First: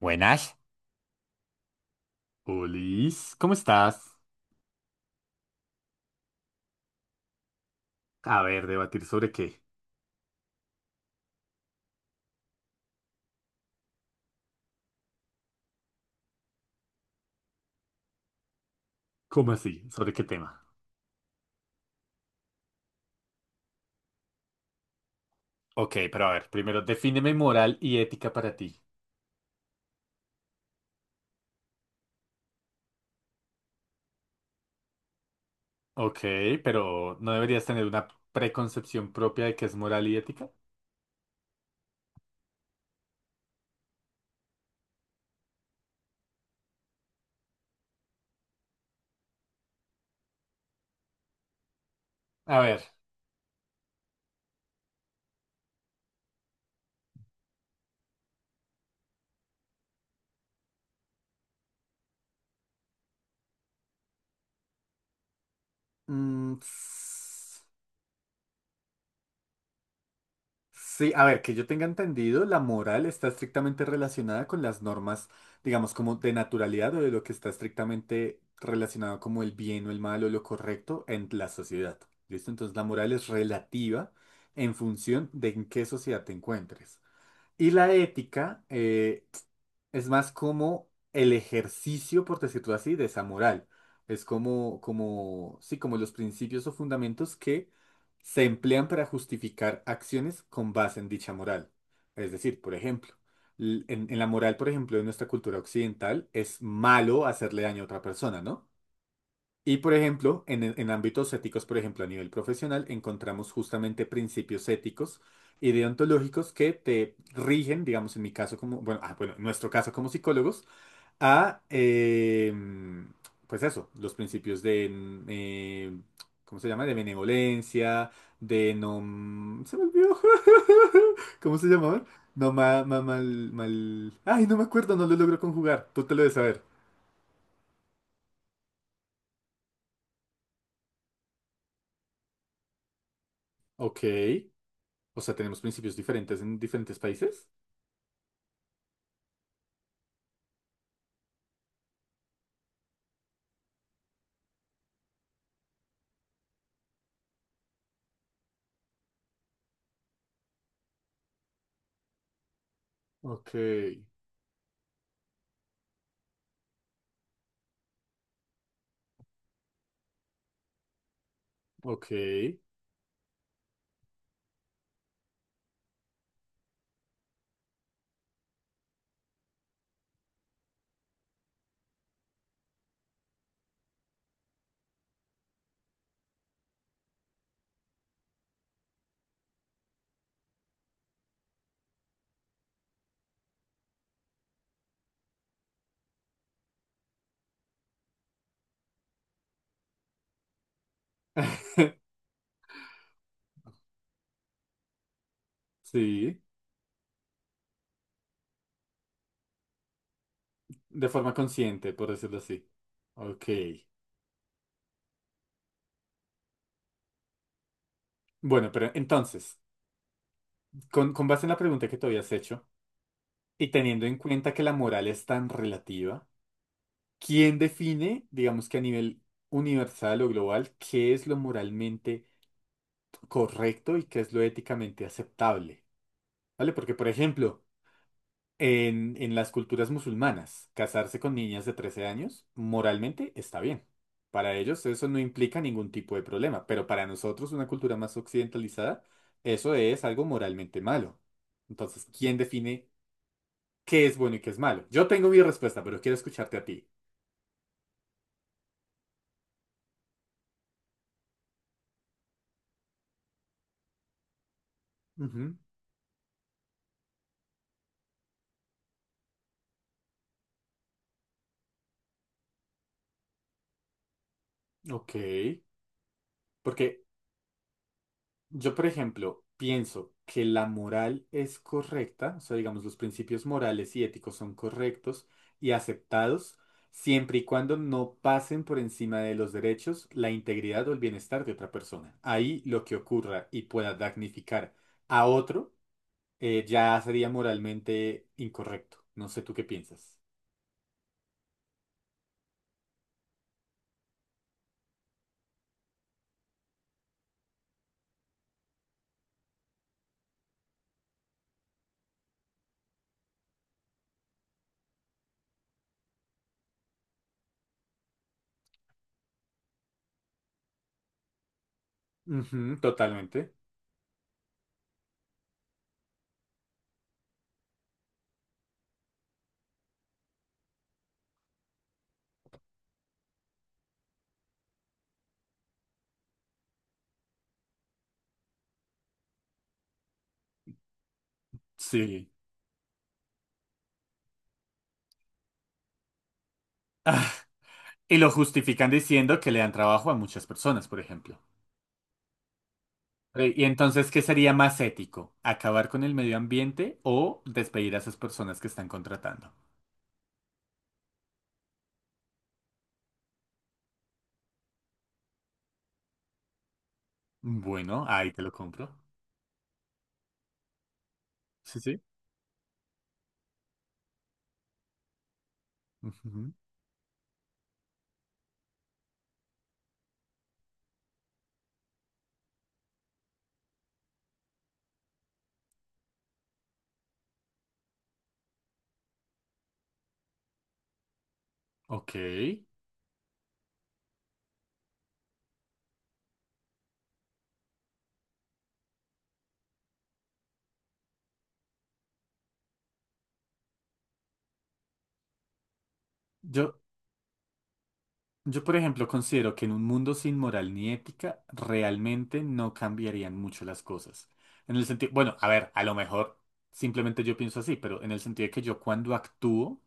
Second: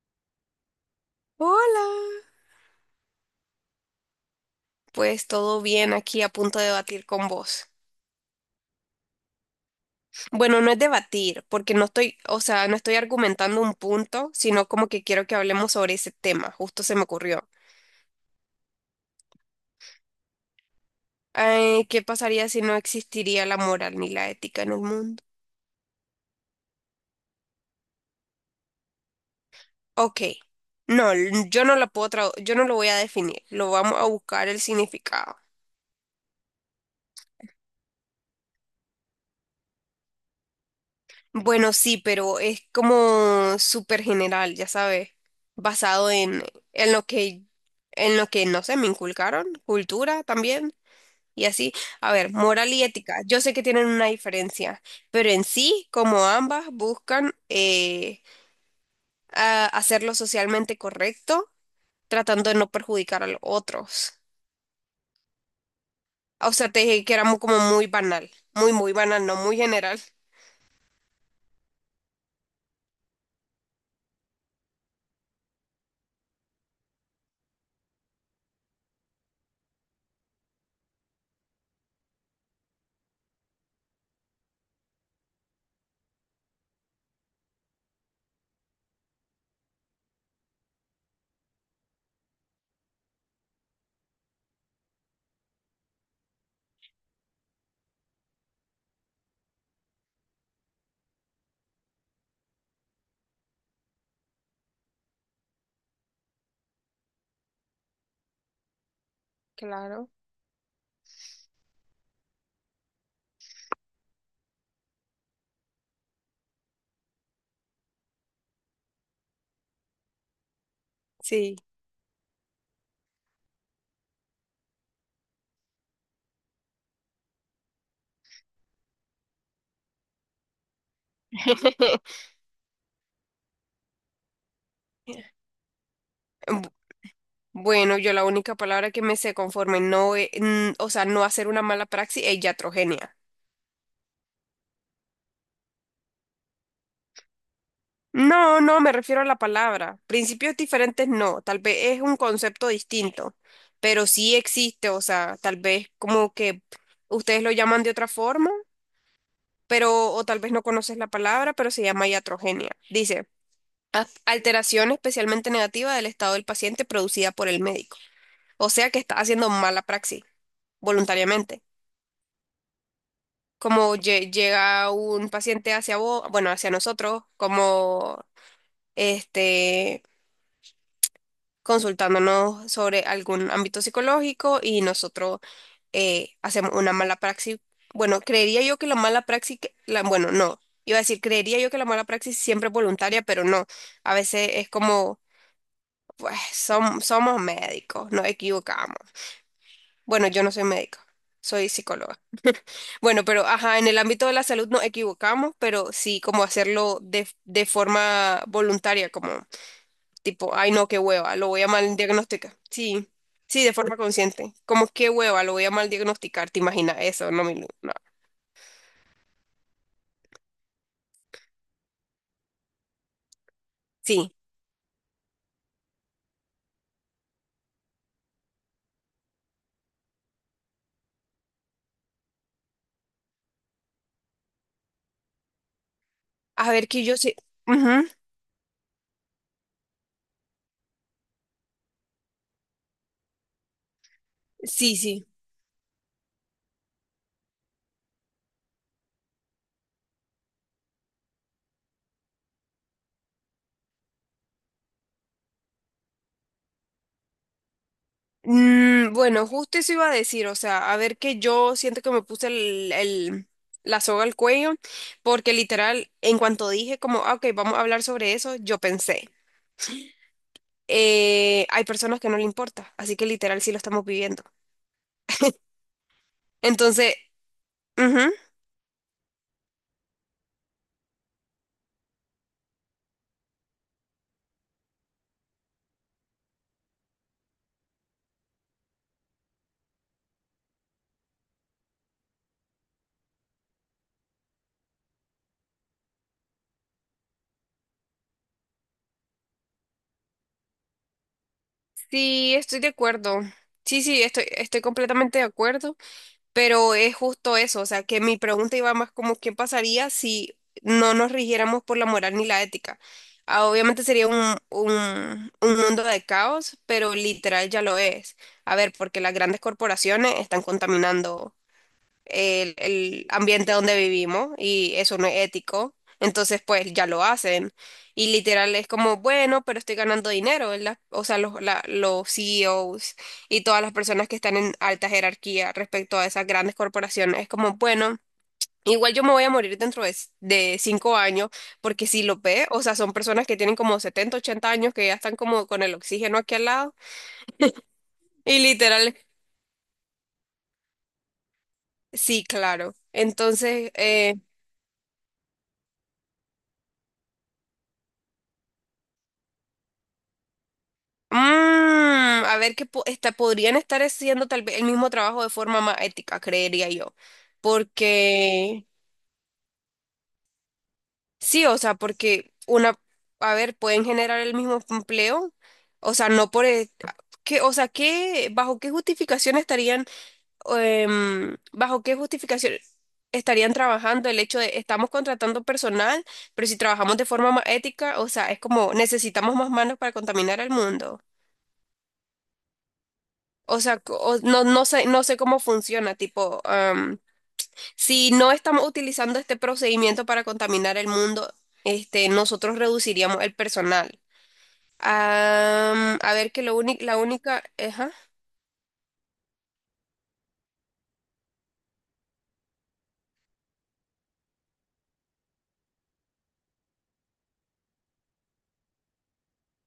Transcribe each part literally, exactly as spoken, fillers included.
Buenas. Hola, Olis, ¿cómo estás? pues todo bien aquí a punto de debatir con vos. A ver, debatir sobre qué. Bueno, no es debatir, porque no estoy, o sea, no estoy argumentando un punto, sino como que quiero que hablemos sobre ese tema, justo se me ocurrió. ¿Cómo así? ¿Sobre qué tema? Ay, ¿qué pasaría si no existiría la moral ni la ética en el mundo? Ok, pero a ver, primero defíneme moral y ética para ti. Ok, no, l- yo no lo puedo tra- yo no lo voy a definir, lo vamos a buscar el significado. Ok, pero ¿no deberías tener una preconcepción propia de qué es moral y ética? Bueno, sí, pero es como súper general, ya sabes, basado en, en lo que, en lo que, no sé, me inculcaron, cultura también, y así. A ver, A moral ver. y ética, yo sé que tienen una diferencia, pero en sí, como ambas buscan eh, a- hacerlo socialmente correcto, tratando de no perjudicar a los otros. O mm, sea, te dije que era mu- como muy banal, muy, muy banal, no muy general. Sí, a ver, que yo tenga entendido, la moral está estrictamente relacionada con las normas, digamos, como de naturalidad o de lo que está estrictamente relacionado como el bien o el mal o lo correcto en la sociedad. ¿Listo? Entonces la moral es relativa en función de en qué sociedad te encuentres. Y la ética eh, es más como el ejercicio, por decirlo así, de esa moral. Es como, como, sí, como los principios o fundamentos que se emplean para justificar acciones con base en dicha moral. Es decir, por ejemplo, l- en, en la moral, por ejemplo, de nuestra cultura occidental, es malo hacerle daño a otra persona, ¿no? Y por Claro, ejemplo, en, en ámbitos éticos, por ejemplo, a nivel profesional, encontramos justamente principios éticos y deontológicos que te rigen, digamos, en mi caso como, bueno, ah, bueno, en nuestro caso como psicólogos, sí. a, eh, pues eso, los principios de, mm, eh, ¿cómo se llama? De benevolencia, de no... mm, se me olvidó. ¿Cómo se llamaba? No, ma, ma- mal, mal... Ay, no me acuerdo, no lo logro conjugar. Tú te lo debes saber. Bueno, yo la única palabra que me sé conforme no, e- n- o sea, no hacer una mala praxis es iatrogenia. Ok. O sea, tenemos principios diferentes en diferentes países. No, no, me refiero a la palabra. Principios diferentes no, tal vez es un concepto distinto, pero sí existe, o sea, tal vez como que ustedes lo llaman de otra forma, pero o tal vez no conoces la palabra, pero se llama iatrogenia. Dice, Ok, "A- alteración especialmente negativa del estado del paciente producida por el médico. O sea que está haciendo mala praxis voluntariamente. ok. Como lle- llega un paciente hacia vos, bueno, hacia nosotros, como este, consultándonos sobre algún ámbito psicológico y nosotros eh, hacemos una mala praxis. Bueno, creería yo que la mala praxis, que- la, bueno, no, iba a decir, creería yo que la mala praxis siempre es voluntaria, pero no, a veces es como, pues, som- somos médicos, nos equivocamos. Bueno, yo no soy médico, soy psicóloga. Bueno, pero ajá, en el ámbito de la salud nos equivocamos, pero sí Sí, como hacerlo de, de forma voluntaria, como tipo, ay no, qué de forma hueva, lo voy a consciente, mal por decirlo diagnosticar. así. Sí, Ok. sí, de forma consciente. Como qué hueva, lo voy a mal diagnosticar, ¿te imaginas eso? No, mi Lu, no. Bueno, pero entonces, con, con base en la pregunta que te habías hecho y teniendo en Sí. cuenta que la moral es tan relativa, ¿quién define, digamos que a nivel universal o global, qué es lo moralmente correcto y qué es lo éticamente aceptable? A ¿Vale? ver Porque, que por yo sí. ejemplo, Ujú, En, en las culturas musulmanas, casarse con niñas de trece años moralmente está bien. Para ellos sí, eso no sí. implica ningún tipo de problema, pero para nosotros, una cultura más occidentalizada, eso es algo moralmente malo. Entonces, ¿quién define qué es bueno y qué es malo? Yo tengo mi respuesta, pero quiero escucharte a ti. Mm, bueno, justo eso iba a decir, o sea, a ver que yo siento que me puse el, el- la soga al cuello, porque Ujú, literal, en cuanto dije como, "Ah, ok, vamos a hablar sobre eso", yo pensé. Eh, hay personas que no le importa, así que literal sí lo estamos viviendo. ok. Porque Entonces, ujú, Yo, por ejemplo, pienso que la moral es correcta, o sea, digamos, los principios morales y éticos son correctos y aceptados siempre y cuando no pasen por encima de los derechos, la integridad o el bienestar de otra persona. Ahí lo que ocurra y pueda damnificar a otro eh, ya sería moralmente incorrecto. No sé tú qué piensas. sí, estoy de acuerdo. Sí, sí, estoy, estoy completamente de acuerdo, pero es justo eso, o sea, que mi pregunta iba más como qué pasaría si no nos rigiéramos por la moral ni la ética. Ah, obviamente sería un, un, un mundo de caos, pero literal ya lo es. A ver, porque las grandes corporaciones están contaminando el, Ujú, el totalmente. ambiente donde vivimos y eso no es ético. Entonces, pues ya lo hacen. Y literal es como, bueno, pero estoy ganando dinero, ¿verdad? O sea, los, la- los C E Os y todas las personas que están en alta jerarquía respecto a esas grandes corporaciones, es como, bueno, igual yo me voy a morir dentro de, s- de cinco años, porque si Sí. lo ve, o sea, son personas que tienen como setenta ochenta años que ya están como con el oxígeno aquí al lado. Y lo Y justifican literal, diciendo que le dan trabajo a muchas personas, por ejemplo. sí, claro. Eh, Y Entonces, entonces, ¿qué eh, sería más ético? ¿Acabar con el medio ambiente o despedir a esas personas que están contratando? Mm, a ver qué po- esta- podrían estar haciendo tal vez el mismo trabajo de forma más ética, creería yo. Bueno, ahí te lo Porque, compro. sí, o Sí, sea, sí. porque una, a ver, pueden generar el mismo empleo, o sea, no Ujú. por, e- que, o sea, ¿qué, bajo qué justificación estarían, em, bajo qué justificación estarían trabajando el hecho de estamos contratando personal, pero si trabajamos de forma más ética, o sea, es como necesitamos más manos para contaminar al mundo. Ok. O sea, co- o- no, no sé, no sé cómo funciona, tipo, am, si no estamos utilizando este procedimiento para contaminar el mundo, este, nosotros reduciríamos el personal. Am, a ver que Yo, lo único, la única, ajá. yo, por ejemplo, considero que en un mundo sin moral ni ética, realmente no cambiarían mucho las cosas. En el sentido, bueno, a ver, a lo mejor simplemente yo pienso así, pero en el sentido de que yo cuando actúo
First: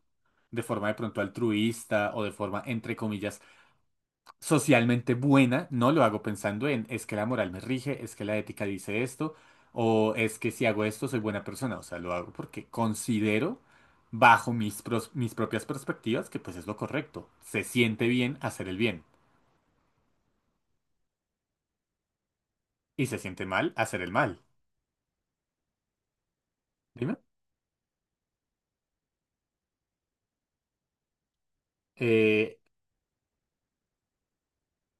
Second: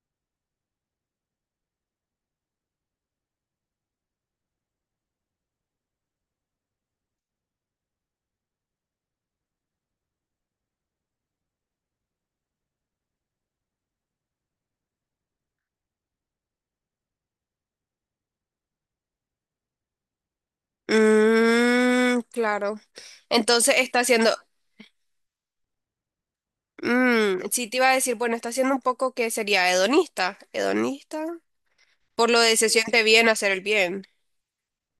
de forma de pronto altruista o de forma, entre comillas, socialmente buena, no lo hago pensando en es que la moral me rige, es que la ética dice esto, o es que si hago esto soy buena persona. O sea, lo hago porque considero, bajo mis, pros- mis propias perspectivas, que pues es lo correcto. Se siente bien hacer el bien Mm, claro. y se siente mal Entonces está hacer el haciendo, mal. Dime. mm, sí te iba a decir, bueno, está haciendo un poco que sería hedonista, hedonista, por lo Eh, de se siente bien hacer el bien.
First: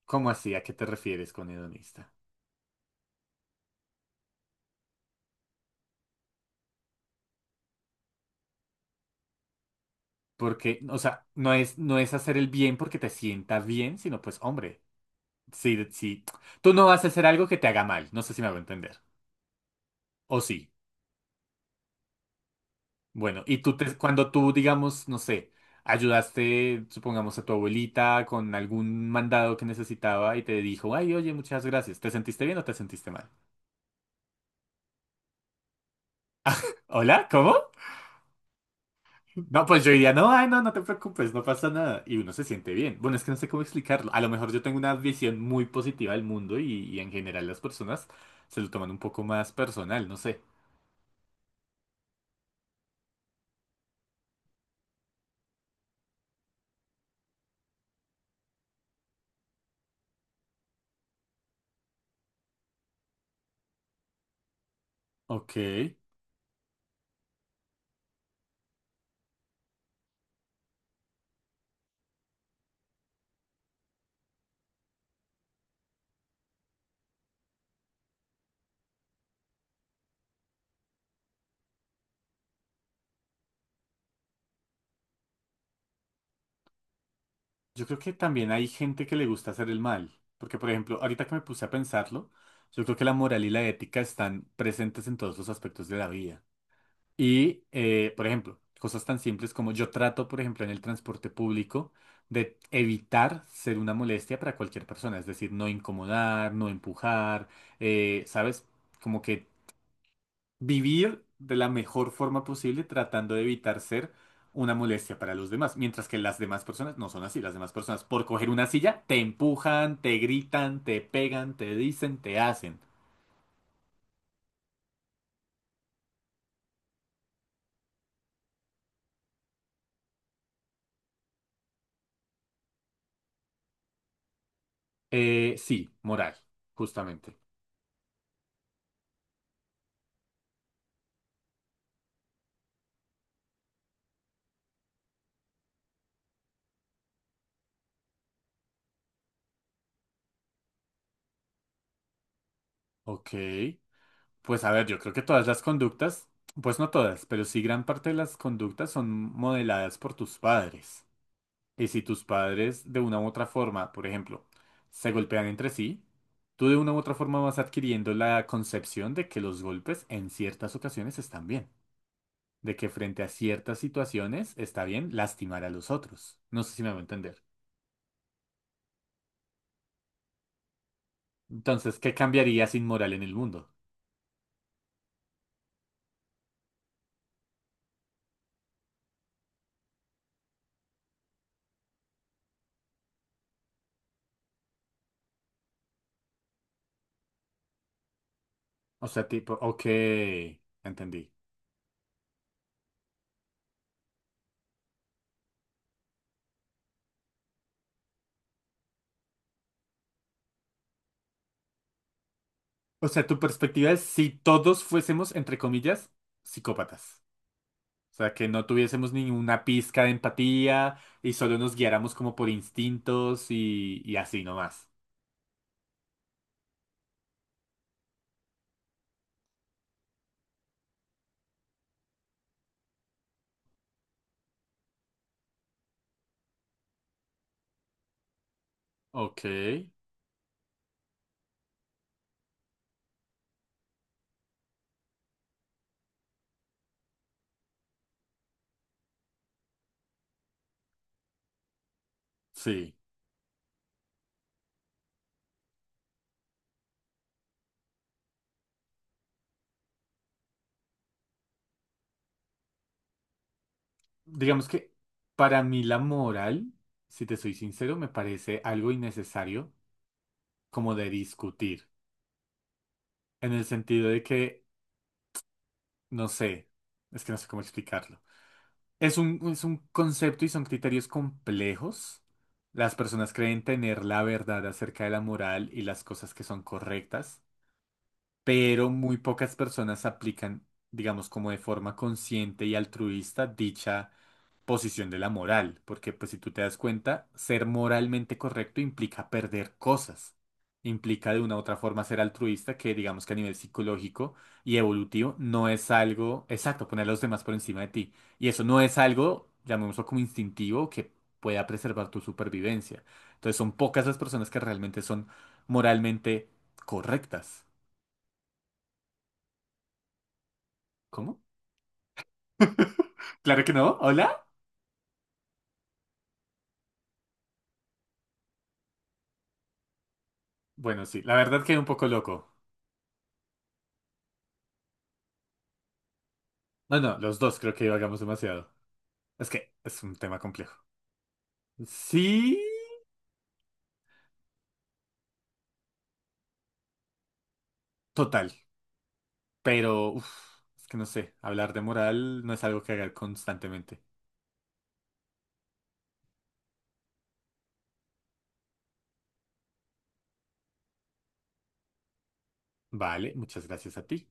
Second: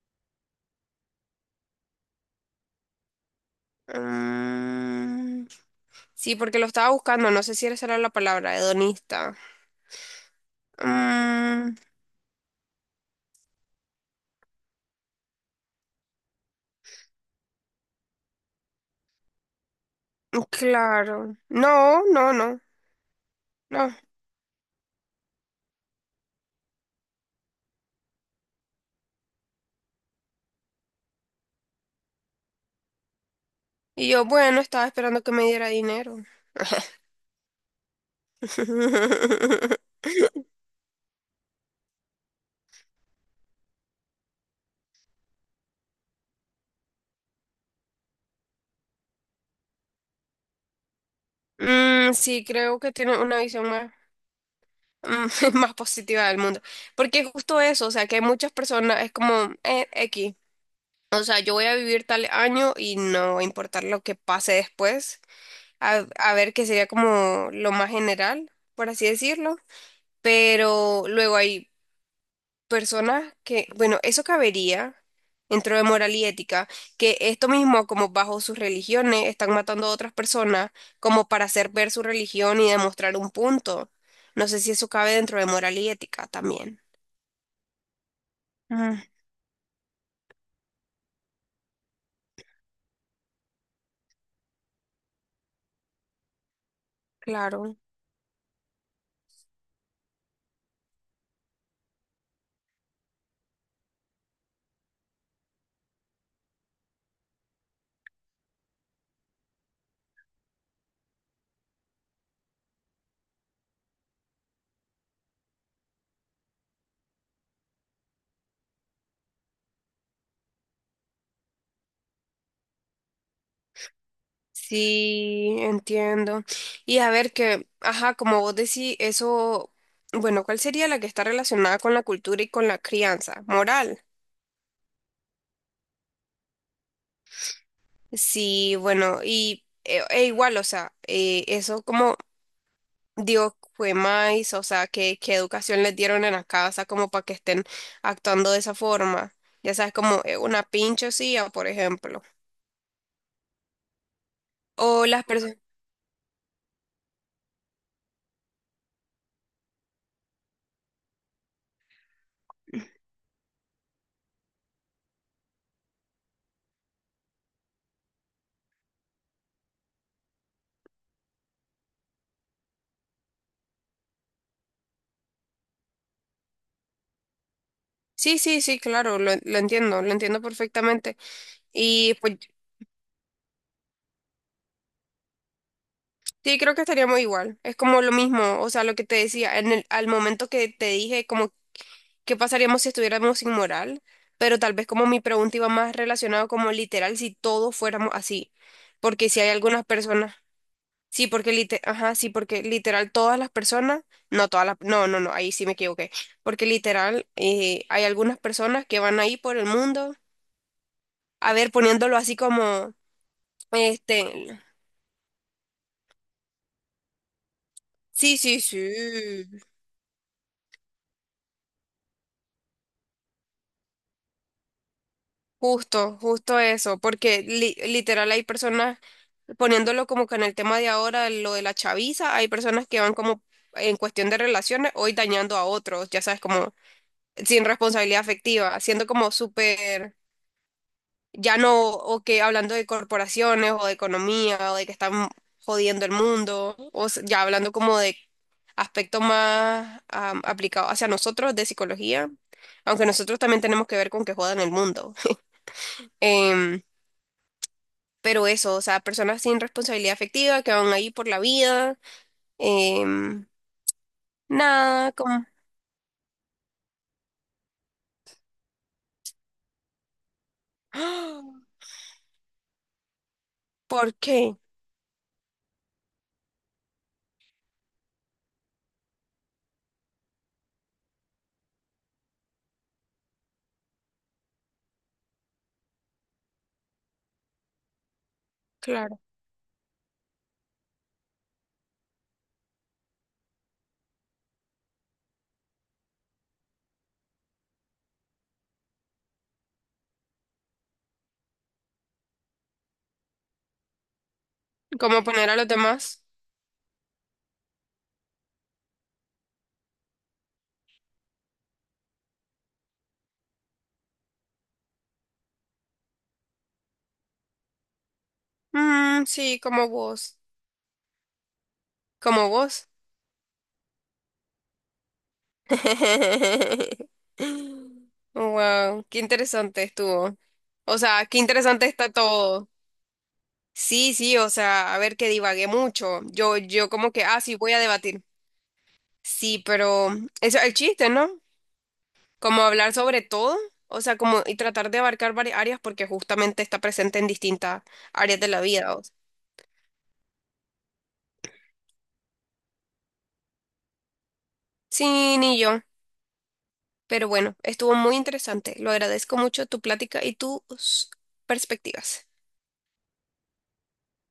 ¿cómo así? ¿A qué te refieres con hedonista? Mm, sí, porque lo estaba buscando, no sé si esa era la palabra, hedonista. Porque, o sea, no Mm, es, no es hacer el bien porque te sienta bien, sino pues, hombre, si, si tú no vas a hacer algo que te haga mal, no sé si me hago entender. O no, sí. claro. No, no, no, Bueno, y tú no. te, cuando tú, digamos, no sé, ayudaste, supongamos, a tu abuelita con algún mandado que necesitaba y te dijo, ay, oye, muchas gracias, ¿te sentiste bien o te sentiste mal? Y yo, bueno, estaba esperando que me diera dinero. ¿Hola? ¿Cómo? No, pues yo diría, no, ay, no, no te preocupes, no pasa nada. Y uno se siente bien. Bueno, es que no sé cómo explicarlo. A lo mejor yo tengo una visión muy positiva del mundo y, y en general las personas se lo toman un poco más personal, no sé. Mm, sí, creo que tiene una visión más, mm, más positiva del mundo. Porque es justo eso, o sea, que hay muchas personas, es como eh, X. O sea, yo voy a vivir tal año y no va a importar lo que pase después. Ok. A, a ver, que sería como lo más general, por así decirlo. Pero luego hay personas que, bueno, eso cabería dentro de moral y ética, que esto mismo, como bajo sus religiones, están matando a otras personas como para hacer ver su religión y demostrar un punto. No sé si eso cabe dentro de moral y ética también. Yo creo que también hay Mm, gente que le gusta hacer el mal, porque por ejemplo, ahorita que me puse a pensarlo, yo creo que la moral y la ética están presentes en todos los aspectos de la vida. Y, claro. Eh, por ejemplo, cosas tan simples como yo trato, por ejemplo, en el transporte público de evitar ser una molestia para cualquier persona, es decir, no incomodar, no empujar, eh, ¿sabes? Como que vivir de la mejor forma posible, tratando de evitar ser una molestia para los demás, mientras que las demás personas no son así. Las demás personas, por coger una silla, te empujan, te gritan, te pegan, te dicen, te hacen. Sí, entiendo. Y a ver que, ajá, como vos decís, eso, bueno, ¿cuál sería la que está relacionada con la cultura y con la crianza? Moral. Eh, sí, moral, justamente. Sí, bueno, y e, e igual, o sea, eh, eso como digo, fue más, o sea, ¿qué, ¿qué educación les dieron en la casa como para que estén actuando de esa forma? Ya sabes, como eh, una pinchosía, por ejemplo. Ok, pues a ver, yo O creo que las todas personas... las conductas, pues no todas, pero sí gran parte de las conductas son modeladas por tus padres. Y si tus padres de una u otra forma, por ejemplo, se golpean entre sí, tú de una u otra forma vas adquiriendo la concepción de que los golpes en ciertas ocasiones están bien, de que frente a ciertas situaciones está bien lastimar a los otros. No sé si me voy a entender. Sí, sí, sí, claro, lo, lo entiendo, lo entiendo perfectamente. Entonces, ¿qué Y pues cambiaría sin moral en el mundo? sí, creo que estaríamos igual. Es como lo mismo, o sea, lo que te decía, en el, al momento que te dije, como, ¿qué pasaríamos si estuviéramos sin moral? Pero tal vez como mi pregunta iba más relacionada como literal, si todos fuéramos así. O sea, Porque si hay tipo, ok, algunas personas... Sí, entendí. porque lite- ajá, sí, porque literal todas las personas, no todas las, no, no, no, ahí sí me equivoqué, porque literal eh, hay algunas personas que van ahí por el mundo, a ver, poniéndolo así como, O sea, tu perspectiva es si este, todos fuésemos, entre comillas, psicópatas. O sea, sí, que sí, no tuviésemos sí, ninguna pizca de empatía y solo nos guiáramos como por instintos y, y así nomás. justo, justo eso, porque li- literal hay personas poniéndolo como que en el tema de ahora, lo de la chaviza, hay personas que van como en cuestión de relaciones, hoy dañando a otros, ya sabes, como sin responsabilidad afectiva, siendo como Ok, súper ya no, o que hablando de corporaciones o de economía o de que están jodiendo el mundo, o s- ya hablando como de aspectos más am, aplicados hacia nosotros de psicología, sí. aunque nosotros también tenemos que ver con que jodan el mundo. Em, pero eso, o sea, personas sin responsabilidad afectiva que van ahí por la vida, em, Digamos que nada, como... para mí la moral, si te soy sincero, me parece algo innecesario como de ¡Ah! discutir. En el sentido ¿Por de qué? que, no sé, es que no sé cómo explicarlo. Es un, es un concepto y son criterios complejos. Las personas creen tener la verdad acerca de la moral y las cosas que son correctas. Pero muy Claro. pocas personas aplican, digamos, como de forma consciente y altruista dicha posición de la moral, porque pues si tú te das cuenta, ser moralmente correcto implica perder cosas, implica de una u otra forma ser altruista, que digamos que a nivel psicológico y ¿Cómo evolutivo poner a los no es demás? algo, exacto, poner a los demás por encima de ti, y eso no es algo, llamémoslo como instintivo, que pueda preservar tu supervivencia. Entonces son pocas las personas que realmente son moralmente correctas. Mm, sí, como vos, ¿Cómo? como vos. Claro que no. ¿Hola? Wow, qué interesante estuvo. O Bueno, sí, sea, la qué verdad que un interesante poco está loco. todo. Sí, sí, o sea, a ver que divagué mucho. Yo, yo No, como no, que, los ah, sí, dos creo voy a que divagamos debatir. demasiado. Es Sí, que es pero un tema eso es el complejo. chiste, ¿no? Sí, Como hablar sobre todo, o sea, como y tratar de abarcar varias áreas porque justamente está presente en distintas áreas de total. la vida. O sea. Pero, uf, es que no sé, hablar de moral no es algo que haga constantemente. Sí, ni yo. Pero bueno, estuvo muy interesante. Lo agradezco mucho tu plática y tus perspectivas. Vale, muchas gracias a ti.